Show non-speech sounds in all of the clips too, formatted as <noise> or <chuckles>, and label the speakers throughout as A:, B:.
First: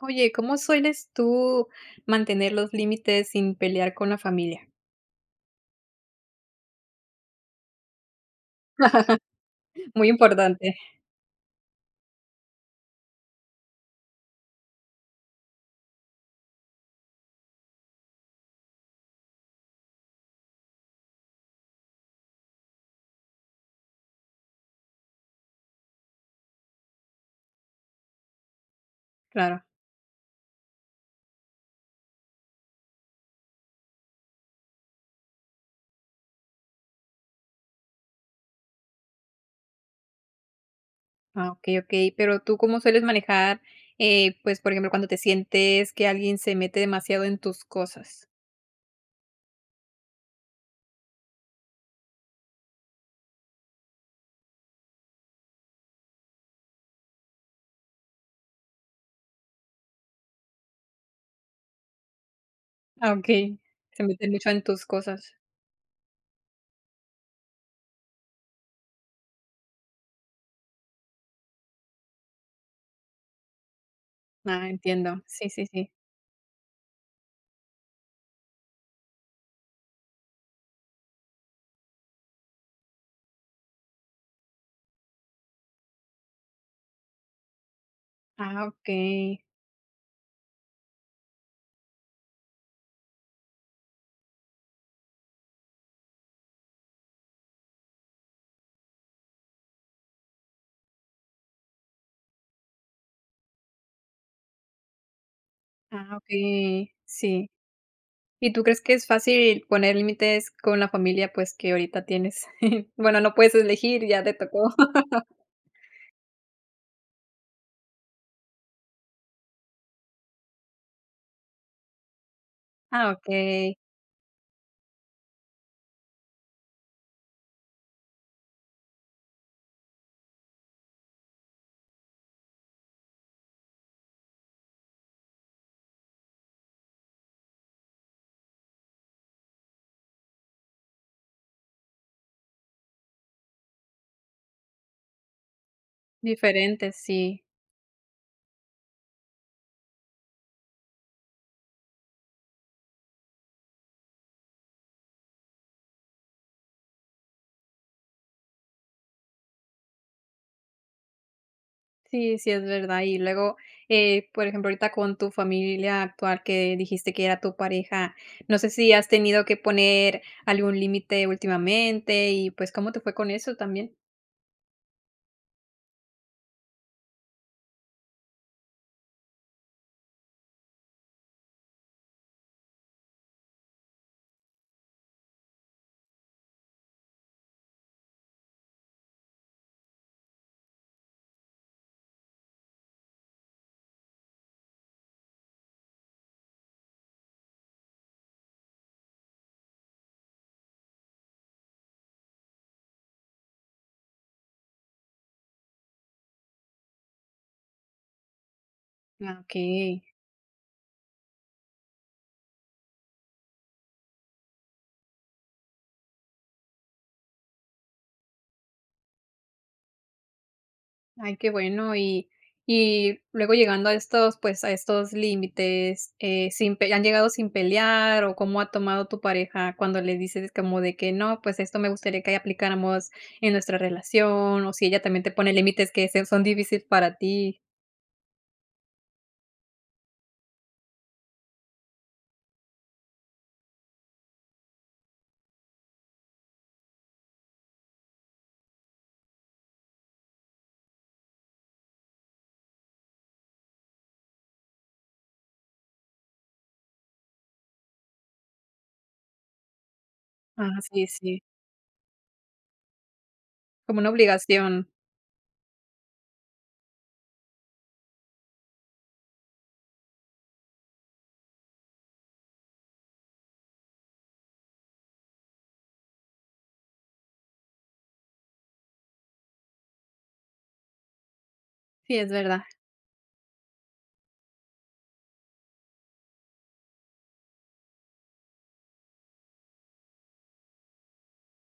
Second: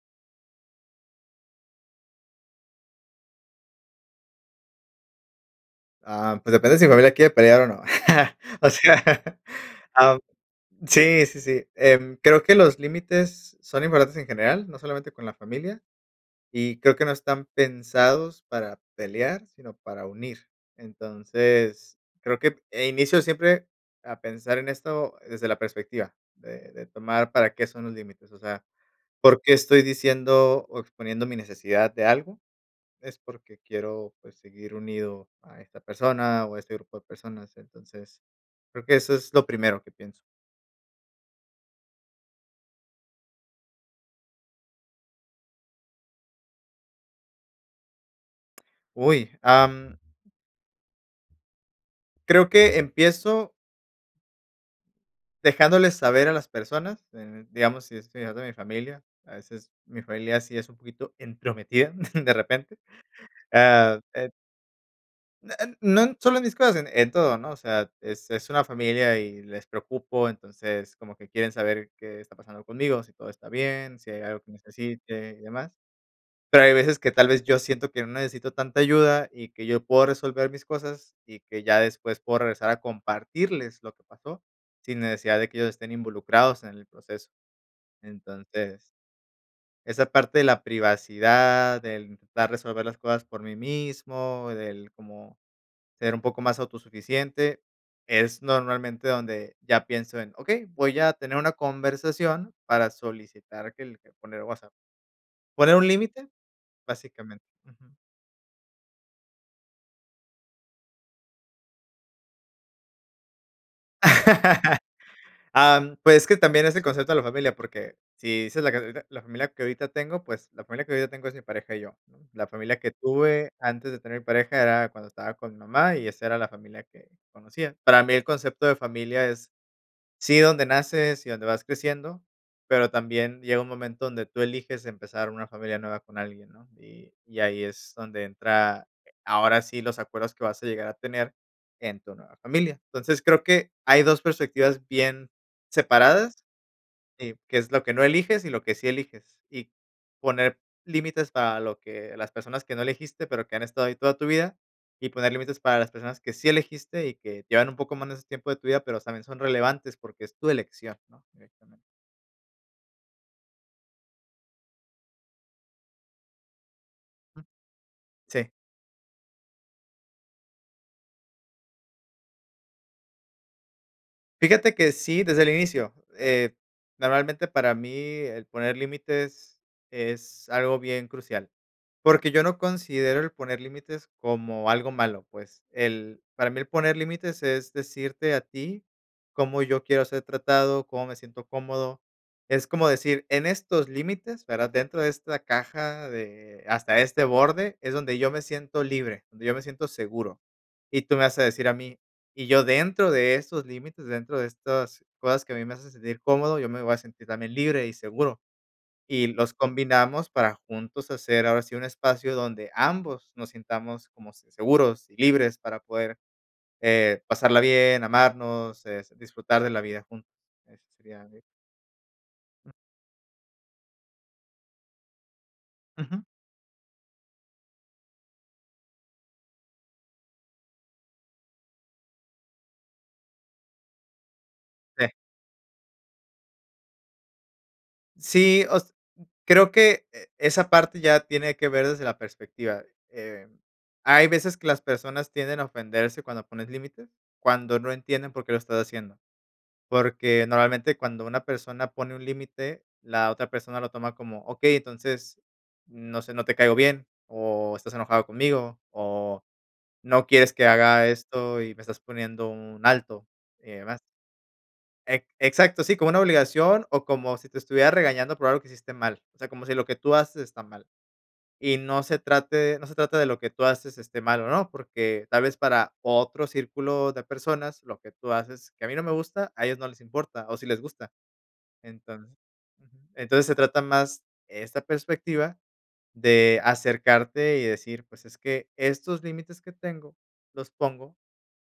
A: Oye, ¿cómo sueles tú mantener los límites sin pelear con la familia?
B: Ah, pues depende si mi familia quiere pelear o no. O sea,
A: <laughs> Muy
B: ah,
A: importante.
B: sí, sí, sí. Em, creo que los límites son importantes en general, no solamente con la familia, y creo que no están pensados para pelear, sino para unir. Entonces, creo que en inicio siempre a pensar en esto desde la perspectiva de de tomar para qué son los límites, o sea, por qué
A: Claro.
B: estoy diciendo o exponiendo mi necesidad de algo, es porque quiero, pues, seguir unido a esta persona o a este grupo de personas. Entonces, creo que eso es lo primero que pienso.
A: Ah, okey, okey, pero, ¿tú cómo sueles manejar, eh, pues, por ejemplo, cuando te sientes que alguien se mete demasiado en tus cosas?
B: ¡Uy! Am. Creo que empiezo dejándoles saber a las personas, d digamos, si estoy hablando de mi familia, a veces mi familia sí es un poquito entrometida <giggles> de repente,
A: Ah, okey,
B: ah,
A: se
B: eh.
A: meten mucho en tus cosas.
B: No, eh, no solo en mis cosas, en todo, ¿no?, o sea, es es una familia y les preocupo. Entonces, como que quieren saber qué está pasando conmigo, si todo está bien, si hay algo que
A: Ah, entiendo.
B: necesite y
A: Sí, sí,
B: demás.
A: sí.
B: Pero hay veces que tal vez yo siento que no necesito tanta ayuda y que yo puedo resolver mis cosas, y que ya después puedo regresar a compartirles lo que pasó, sin necesidad de que ellos estén involucrados en el proceso.
A: Ah,
B: Entonces
A: okey.
B: esa parte de la privacidad, del intentar resolver las cosas por mí mismo, del cómo ser un poco más autosuficiente, es normalmente donde ya pienso en, okey, voy a tener una conversación para solicitar que el que poner, <unintelligible> ¿poner un
A: Ajá,
B: límite?,
A: okey,
B: básicamente,
A: sí,
B: ujú.
A: ¿y tú crees que es fácil poner límites con la familia, pues, que ahorita tienes?, <chuckles> bueno, no puedes elegir, ya te tocó. <laughs>
B: <laughs> Am, pues que también es el concepto de la familia, porque si dices la que ahori la familia que ahorita tengo, pues la familia que ahorita tengo es mi pareja y yo. La familia que
A: Ah,
B: tuve
A: okey.
B: antes de tener pareja era cuando estaba con mi mamá y esa era la familia que conocía. Para mí el concepto de familia es, sí, donde naces y donde vas creciendo, pero también llega un momento donde tú eliges empezar una familia nueva con alguien, ¿no?, y y ahí es donde entra, eh, ahora sí los acuerdos que vas a llegar a tener en tu nueva familia. Entonces, creo que hay 2 perspectivas bien separadas,
A: Diferente,
B: eh,
A: sí.
B: que es lo que no eliges y lo que sí eliges, y poner límites para lo que las personas que no elegiste, pero que han estado ahí toda tu vida, y poner límites para las personas que sí elegiste y que llevan un poco más en ese tiempo de tu vida, pero también son relevantes porque es tu elección, ¿no?, directamente.
A: Sí, sí, es verdad. Y luego, eh, por ejemplo, ahorita con tu familia actual, que dijiste que era
B: Mm.
A: tu pareja,
B: Sí.
A: no sé si has tenido que poner algún límite últimamente y, pues, ¿cómo te fue con eso también?
B: Fíjate que sí, desde el inicio. Eh, normalmente, para mí, el poner límites es algo bien crucial, porque yo no considero el poner límites como algo malo, pues, el para mí, el poner límites es decirte a ti cómo yo quiero ser tratado, cómo me siento cómodo. Es como decir, en estos límites, ¿verdad?, dentro de esta caja de hasta este borde es donde yo me siento libre, donde yo me siento seguro. Y tú me vas a decir a mí, y yo dentro de esos límites, dentro de estas cosas que a mí me hacen sentir cómodo, yo me voy a sentir también libre y seguro. Y
A: Ah,
B: los
A: okey.
B: combinamos para juntos hacer, ahora sí, un espacio donde ambos nos sintamos como se seguros y libres para poder, eh, pasarla bien, amarnos, eh, s disfrutar de la vida juntos. Eso sería
A: Ay,
B: de
A: qué bueno. Y y luego llegando a estos, pues, a estos límites,
B: Ujú.
A: eh, sin pe ¿y han llegado sin pelear o cómo ha tomado tu pareja cuando le dices como de que no, pues, esto me gustaría que ahí aplicáramos en nuestra relación, o si ella
B: Sí.
A: también te pone límites que sea son difícil para ti?
B: Sí, o s creo que e esa parte ya tiene que ver desde la perspectiva. Eh, hay veces que las personas tienden a ofenderse cuando pones límites, cuando no entienden por qué lo estás haciendo, porque normalmente, cuando una persona pone un límite, la otra persona lo toma como, okey, entonces, no sé, no te caigo bien, o estás enojado conmigo, o no quieres que
A: Ah, sí,
B: haga
A: sí.
B: esto y me estás poniendo un alto, y demás.
A: Como una obligación.
B: E exacto, sí, como una obligación, o como si te estuviera regañando por algo que hiciste mal. O sea, como si lo que tú haces está mal. Y no se trate no se trata de lo que tú haces esté mal o no, porque tal vez para otro círculo de personas, lo que tú haces, que a mí no me gusta, a ellos no les importa, o sí les gusta.
A: Sí,
B: Entonc
A: es verdad.
B: ujú, entonces, se trata más esta perspectiva de acercarte y decir: "Es que, estos límites que tengo los pongo,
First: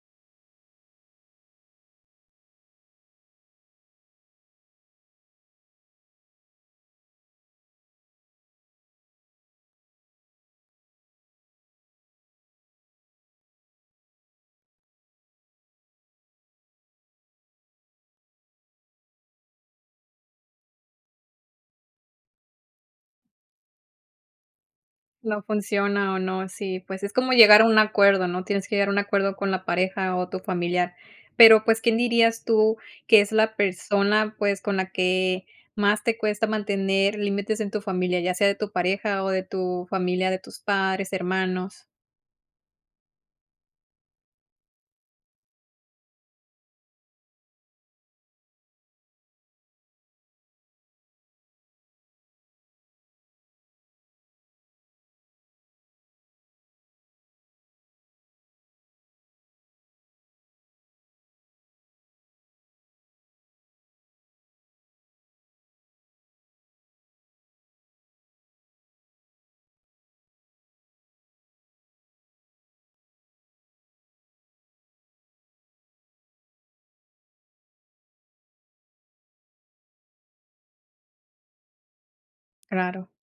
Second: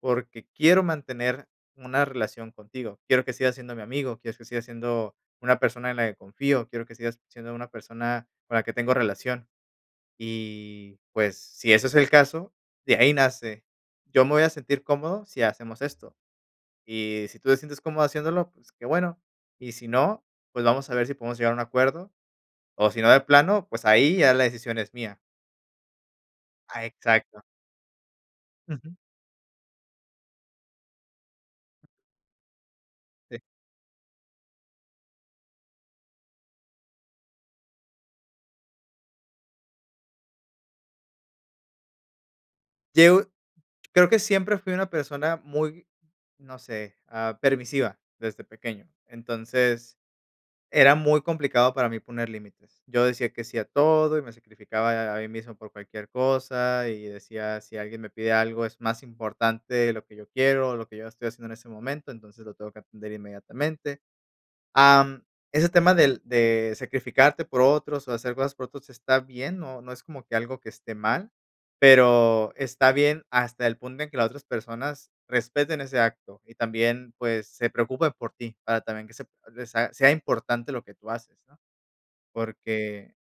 B: porque quiero mantener una relación contigo. Quiero que sigas siendo mi amigo, quiero que sigas siendo una persona en la que confío, quiero que sigas siendo una persona con la que tengo relación". Y, pues, si ese es el caso, de ahí nace. Yo me voy a sentir cómodo si hacemos esto. Y si tú te sientes cómodo haciéndolo, pues, qué bueno. Y si no, pues, vamos a ver si podemos llegar a un acuerdo, o si no de plano, pues, ahí ya la decisión es mía.
A: No funciona o no. Sí,
B: A
A: pues, es como
B: exacto.
A: llegar a un acuerdo, ¿no?, tienes que llegar a
B: Ujú.
A: un acuerdo con la pareja o tu familiar. Pero, pues, ¿quién dirías tú que es
B: E
A: la persona, pues, con la que más te cuesta mantener límites en tu familia, ya sea de tu pareja o de tu familia, de tus padres, hermanos?
B: Yo creo que siempre fui una persona muy no sé, ah, permisiva desde pequeño. Entonces, era muy complicado para mí poner límites. Yo decía que sí a todo, y me sacrificaba a ahí mismo por cualquier cosa, y decía: "Si alguien me pide algo, es más importante de lo que yo quiero, o de lo que yo estoy haciendo en ese momento, entonces lo tengo que atender inmediatamente." Am, ese tema del de sacrificarte por otros o hacer cosas por otros está bien, no no es como que algo que esté mal, pero está bien hasta el punto en que las otras personas respeten ese acto, y también, pues, se preocupen por ti, para también que se de sa sea importante lo que tú haces, ¿no?
A: Claro.
B: Porque,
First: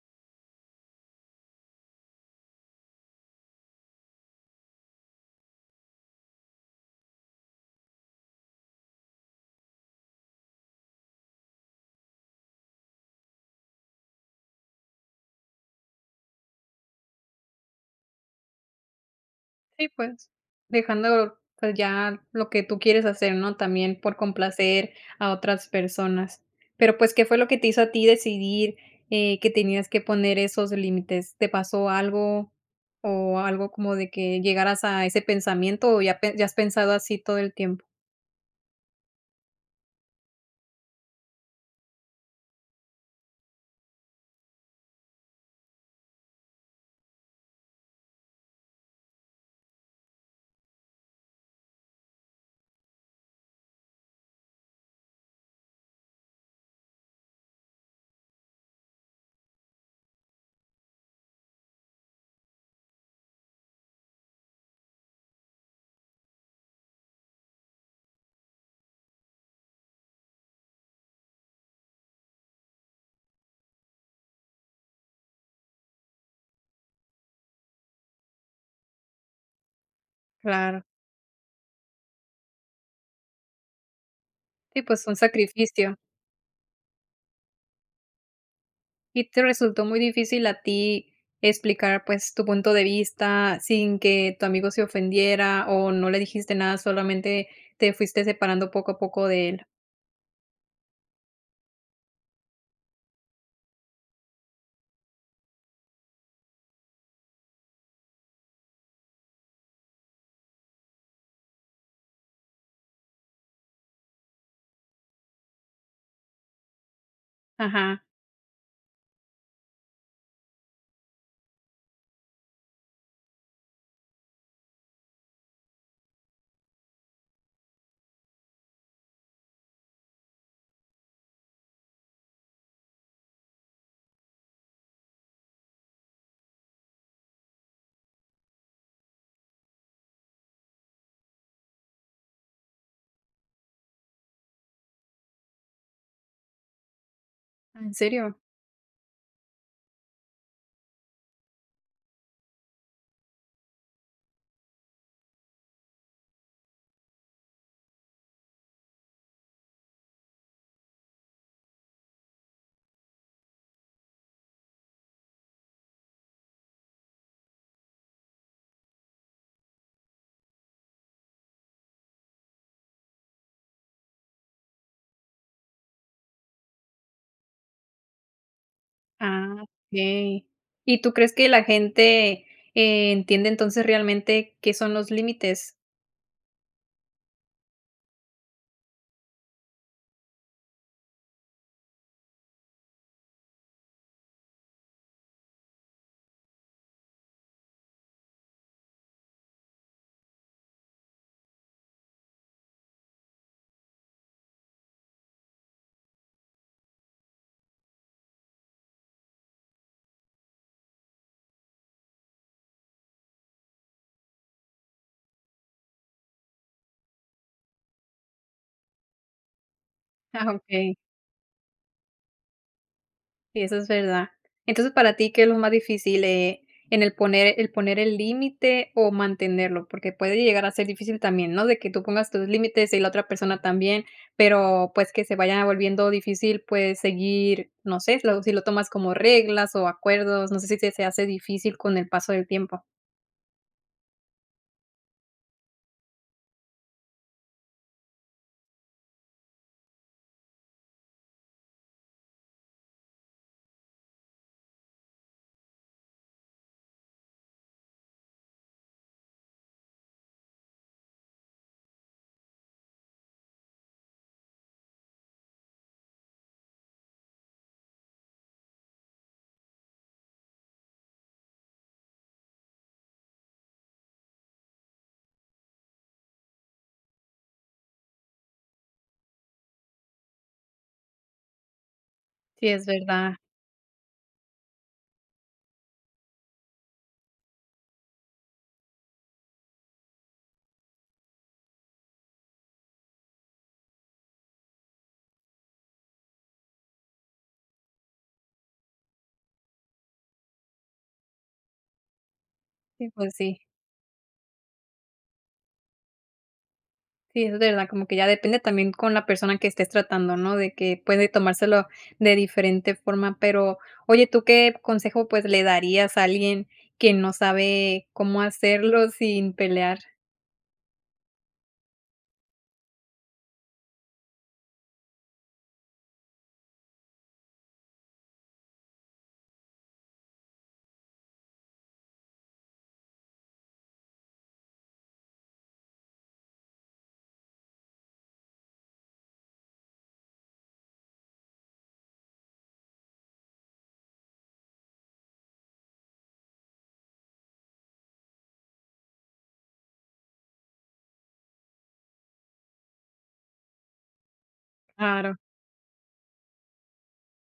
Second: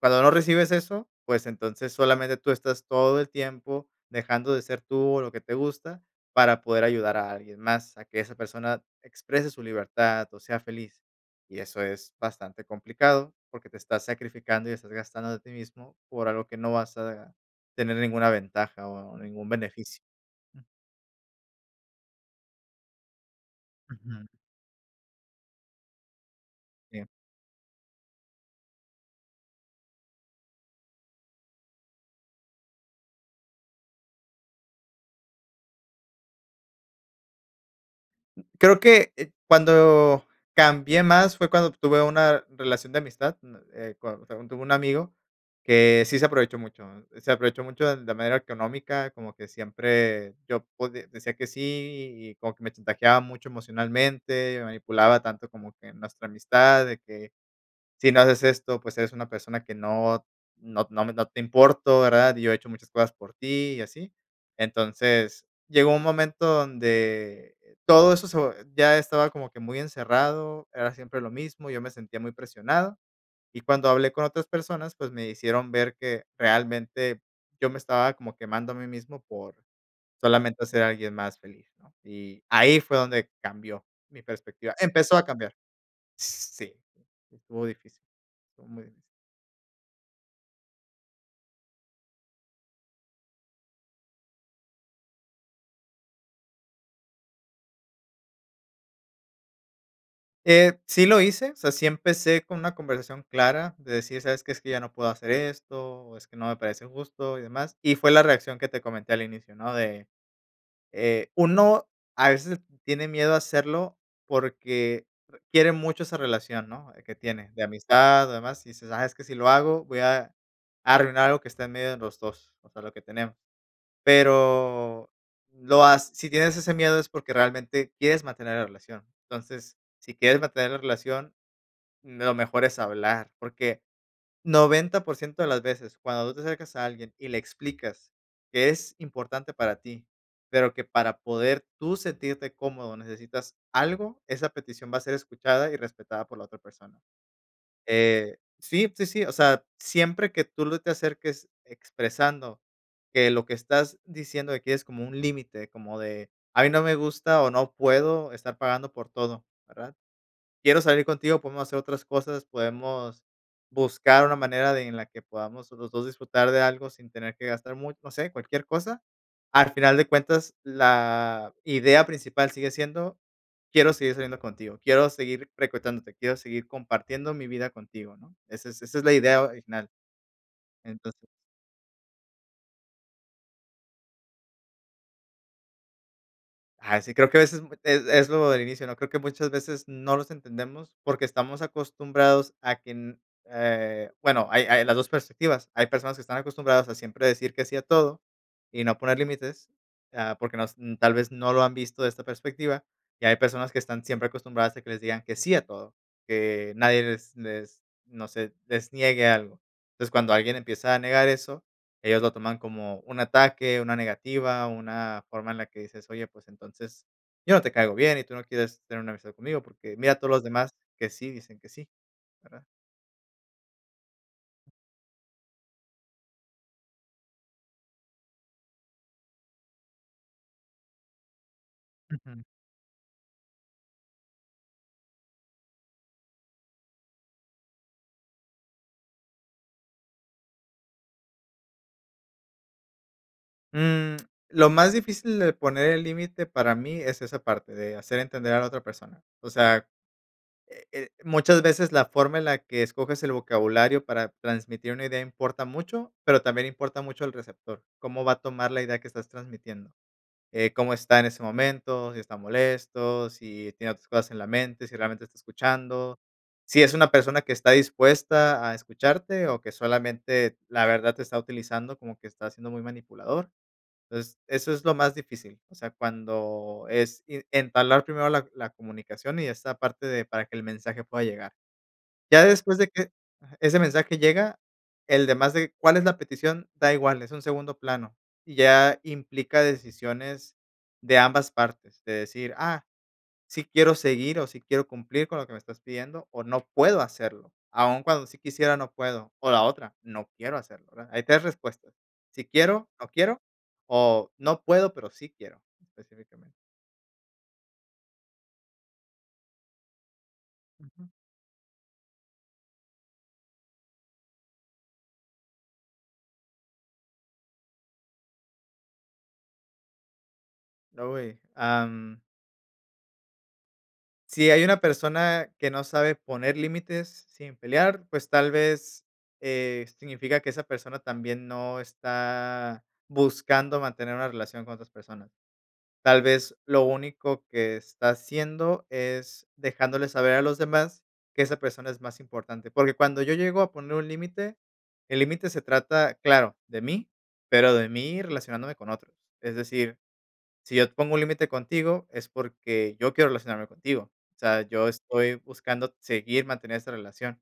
B: cuando no recibes eso, pues, entonces, solamente tú estás todo el tiempo dejando de ser tú, o lo que te gusta, para poder ayudar a alguien más, a que esa persona exprese su libertad o sea feliz. Y eso es bastante complicado, porque te estás sacrificando, y estás gastando de ti mismo, por algo que no vas a tener ninguna ventaja o ningún
A: Sí,
B: beneficio.
A: pues, dejando, pues ya lo que tú quieres hacer, ¿no?, también por
B: Ujú.
A: complacer a otras personas. Pero,
B: Sí.
A: pues, ¿qué fue lo que te hizo a ti decidir, eh, que tenías que poner esos límites? ¿Te pasó algo? ¿O algo como de que llegaras a ese pensamiento, o ya pe ya has pensado así todo el tiempo?
B: Creo que, eh, cuando cambié más fue cuando tuve una relación de amistad, uh, eh, cuand tuve un amigo, que sí se aprovechó mucho, ¿eh? Se aprovechó mucho, de de manera económica, como que siempre yo podi decía que sí y y como que me chantajeaba mucho emocionalmente, me manipulaba tanto como que nuestra amistad, de que: "Si no haces esto, pues eres una persona que no no no no te importo, ¿verdad? Y yo he hecho muchas cosas por ti", y así. Entonces, llegó un momento donde todo eso se vo ya estaba como que muy encerrado, era siempre lo mismo, yo me sentía muy presionado. Y cuando hablé con otras personas, pues me hicieron ver que realmente yo me estaba como quemando a mí mismo por solamente ser
A: Claro.
B: alguien más feliz, ¿no? Y ahí fue donde cambió mi perspectiva.
A: Sí, pues un
B: Empezó a cambiar.
A: sacrificio.
B: Sí, estuvo difícil. Estuvo muy difícil.
A: ¿Y te resultó muy difícil a ti explicar, pues, tu punto de vista sin que tu amigo se ofendiera o no le dijiste nada, solamente te fuiste separando poco a poco de él?
B: Eh, sí lo hice, o sea, sí empecé con una conversación clara, de decir: "¿Sabes qué? Es que ya no puedo hacer esto o es que no me parece justo y demás". Y fue la reacción que te comenté al inicio, ¿no? De, eh, uno a veces tiene miedo a hacerlo porque, eh, quiere mucho esa relación, ¿no? Que tiene de
A: Ajá.
B: amistad, demás, y dices: “Ah, es que si lo hago, voy a arruinar algo que está en medio de los 2, o sea, lo que tenemos”. Pero lo ha si tienes ese miedo es porque realmente quieres mantener la relación. Entonces, si quieres mantener la relación, mm, lo mejor es hablar, porque 90% de las veces, cuando tú te acercas a alguien y le explicas que es importante para ti, pero que para poder tú sentirte cómodo necesitas algo, esa petición va a ser escuchada y respetada por la otra persona,
A: Ah, ¿en serio?
B: eh, sí, sí, sí, o sea, siempre que tú lo te acerques expresando que lo que estás diciendo de aquí es como un límite, como de: "A mí no me gusta o no puedo estar pagando por todo, ¿verdad? Quiero salir contigo, podemos hacer otras cosas, podemos buscar una manera de en la que podamos los 2 disfrutar de algo sin tener que gastar mucho". No sé, cualquier cosa. Al final de cuentas, la idea principal sigue siendo, quiero seguir saliendo contigo, quiero seguir frecuentándote, quiero seguir compartiendo mi vida contigo, ¿no? Esa es esa es la idea
A: Ah,
B: original.
A: okey. ¿Y tú
B: Entonces
A: crees que la gente, e entiende entonces realmente qué son los límites?
B: Ah sí, creo que a veces es es lo del inicio, ¿no? Creo que muchas veces no nos entendemos, porque estamos acostumbrados a que en eh, bueno, hay hay las dos perspectivas. Hay personas que están acostumbradas a siempre decir que sí a todo, y no poner límites, ah, porque nos, tal vez no lo han visto de esta perspectiva, y hay personas que están siempre acostumbradas a que les digan que sí a todo, que nadie les les, no sé, les niegue algo. Entonces, cuando alguien empieza a negar eso, ellos lo toman como un ataque, una negativa, una forma en la que dices: "Oye, pues, entonces, yo no te caigo bien y tú no quieres tener una amistad conmigo, porque mira, todos los
A: Ah,
B: demás
A: okey.
B: que sí dicen que sí, ¿verdad?".
A: Sí, eso es verdad. Entonces, para ti, ¿qué es lo más difícil eh, en el poner el poner el límite o mantenerlo? Porque puede llegar a ser difícil también, ¿no? De que tú pongas
B: Ujú.
A: tus límites y la otra persona también, pero, pues, que se vaya volviendo difícil, puedes seguir, no sé, lo sí lo tomas como reglas o acuerdos, no sé si se se hace difícil con el paso del tiempo.
B: Mm, lo más difícil de poner el límite para mí es esa parte, de hacer entender a la otra persona. O sea, eh eh, muchas veces la forma en la que escoges el vocabulario para transmitir una idea importa mucho, pero también importa mucho el receptor, ¿cómo va a tomar la idea que estás transmitiendo? Eh, ¿cómo está en ese momento? Si está molesto, si tiene otras cosas en la mente, si realmente está escuchando. Si es una persona que está dispuesta a escucharte o que solamente, la verdad, te está utilizando, como que está siendo muy manipulador. Es eso es lo más difícil. O sea, cuando es i en entablar primero la la comunicación y esta parte de para que el mensaje pueda llegar. Ya
A: Sí,
B: después
A: es
B: de que
A: verdad.
B: ajá, ese mensaje llega, el demás de cuál es la petición da igual, es un segundo plano. Y ya implica decisiones de ambas partes, de decir, ah, sí quiero seguir o sí quiero cumplir con lo que me estás pidiendo o no puedo hacerlo. Aún cuando sí quisiera, no puedo. O la otra, no quiero hacerlo, ¿verdad? Hay tres respuestas. Sí quiero, no
A: Sí, pues
B: quiero
A: sí.
B: o no puedo, pero sí quiero específicamente.
A: Sí, es verdad, como que ya depende también con la persona que estés tratando, ¿no? De que
B: Ujú.
A: puede tomárselo de diferente forma, pero, oye ¿tú qué consejo, pues, le darías a alguien que no sabe cómo hacerlo sin pelear?
B: No, y am Si hay una persona que no sabe poner límites sin pelear, pues tal vez, eh, significa que esa persona también no está buscando mantener una relación con otras personas. Tal vez, lo único que está haciendo es dejándole saber a los demás que esa persona es más importante. Porque cuando yo llego a poner un límite, el límite se trata, claro, de mí, pero de mí relacionándome con otros. Es decir, si yo pongo un límite contigo es porque yo quiero relacionarme contigo. O sea, yo
A: Claro.
B: estoy buscando seguir, mantener esa relación.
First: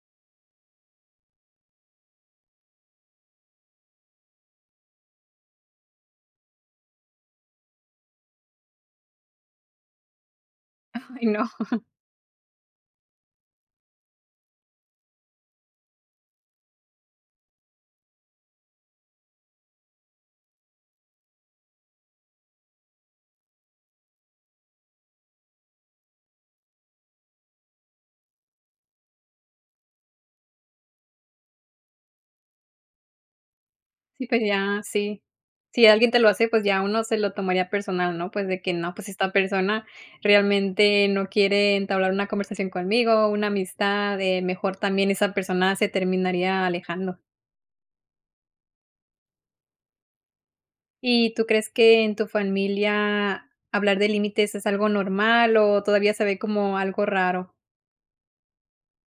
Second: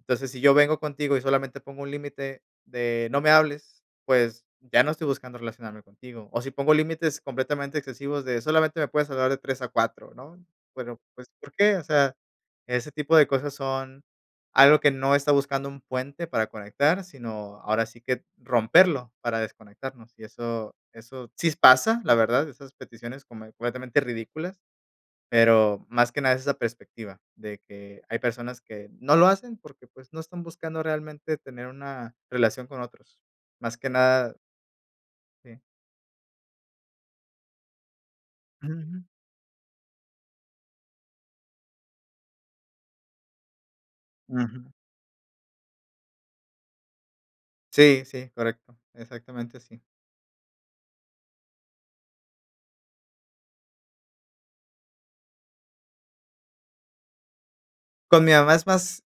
B: Entonces, si yo vengo contigo y solamente pongo un límite de: "No me hables", pues, ya no estoy buscando relacionarme contigo. O si pongo límites completamente excesivos de: "Solamente me puedes hablar de 3 a 4", ¿no? Bueno
A: Ay,
B: pues,
A: no.
B: ¿por qué? O sea, ese tipo de cosas son algo que no está buscando un puente para conectar, sino ahora sí que romperlo para desconectarnos. Y eso eso sí pasa, la verdad, esas peticiones como completamente ridículas, pero más que nada es esa perspectiva de que hay personas que no lo hacen porque, pues, no están buscando realmente tener una relación con otros. Más que
A: Sí
B: nada
A: pues ya, sí.
B: Sí.
A: Si alguien te lo hace, pues ya uno se lo tomaría personal, ¿no? Pues de que no,
B: Ujú.
A: pues esta persona realmente no quiere entablar una conversación conmigo, una amistad, eh,
B: Ujú.
A: mejor también esa persona se terminaría alejando.
B: Sí, sí, correcto. Exactamente así.
A: ¿Y tú crees que en tu familia hablar de límites es algo normal o todavía se ve como algo raro?
B: Con mi mamá es más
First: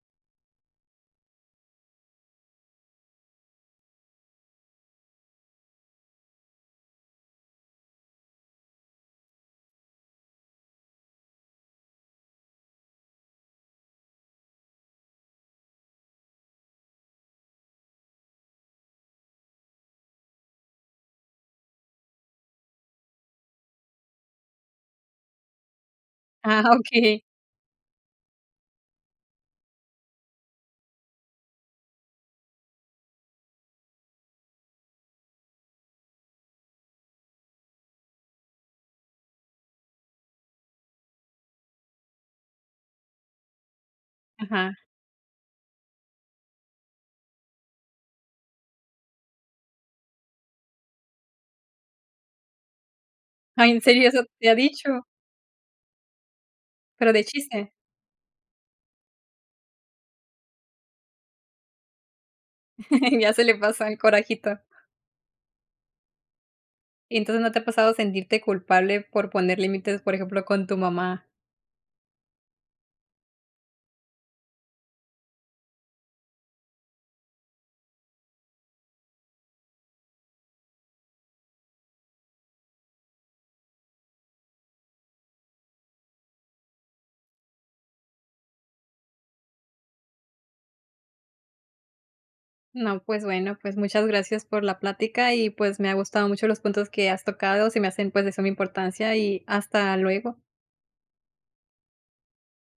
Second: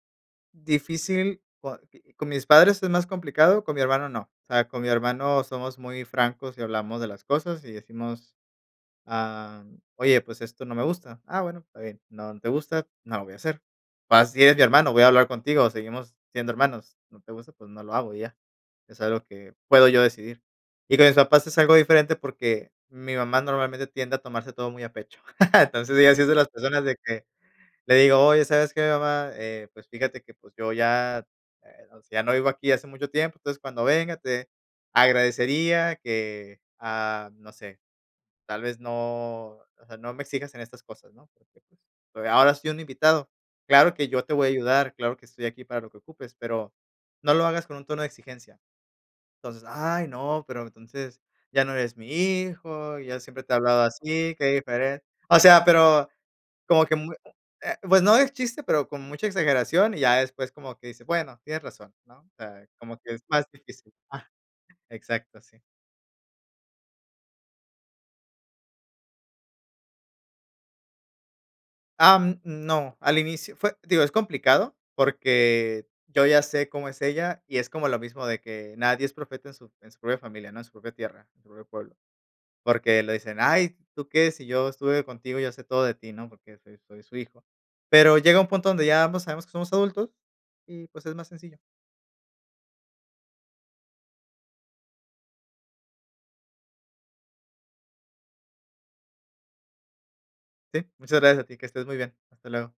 B: difícil, cua que con mis padres es más complicado, con mi hermano no. O sea, con mi hermano somos muy francos y hablamos de las cosas y decimos: ah, mm, "Oye, pues esto no me gusta. Ah, bueno, está bien, no, no te gusta, no lo voy a hacer". Pero así es mi hermano, voy a hablar contigo, seguimos siendo hermanos. No te gusta, pues no lo hago y ya. Es algo que puedo yo decidir. Y con mis papás es algo diferente porque, mi mamá normalmente tiende a tomarse todo muy a pecho, <laughs> entonces, ella sí es de las
A: Ah,
B: personas de
A: okey.
B: que le digo: "Oye, ¿sabes qué mamá? Eh, pues fíjate que pues yo ya, eh, o sea, ya no vivo aquí hace mucho tiempo. Entonces, cuando venga, te agradecería que, ah, no sé, tal vez no, o sea, no me exijas en estas cosas, ¿no?, porque, pues, ahora soy un invitado. Claro que yo te voy a
A: Ajá.
B: ayudar, claro que estoy aquí para lo que ocupes, pero, no lo hagas con un tono de exigencia". Entonces: "Ay, no, pero entonces, ya no eres mi hijo, yo siempre te he
A: Ay, ¿en
B: hablado
A: serio, eso
B: así, qué
A: te ha
B: diferen".
A: dicho?
B: O sea, pero como que,
A: Pero,
B: mu
A: ¿de chiste?
B: eh, pues no de chiste, pero con mucha exageración y ya después como que dice: "Bueno, tienes razón", ¿no?, o sea, como que
A: <laughs>
B: es
A: Ya se
B: más
A: le pasa
B: difícil.
A: el
B: ¡Ah!,
A: corajito.
B: exacto, sí.
A: Y entonces, ¿no te ha pasado sentirte culpable por poner límites, por ejemplo con tu mamá?
B: Ah, mm, no, al inicio fue digo, es complicado porque yo ya sé cómo es ella, y es como lo mismo de que nadie es profeta en su en su propia familia, ¿no?, en su propia tierra,. <unintelligible> Porque le dicen: "Ay, ¿tú qué?, si yo estuve contigo, yo sé todo de ti", ¿no?, porque soy soy su hijo, pero llega un punto donde ya ambos sabemos que somos adultos y, pues, es más sencillo.
A: No, pues bueno, pues, muchas gracias por la plática, y pues, me ha gustado mucho los puntos que has tocado, se me hacen pues, de suma importancia, y hasta luego.
B: Sí. Muchas gracias a ti, que estés muy bien. Hasta luego.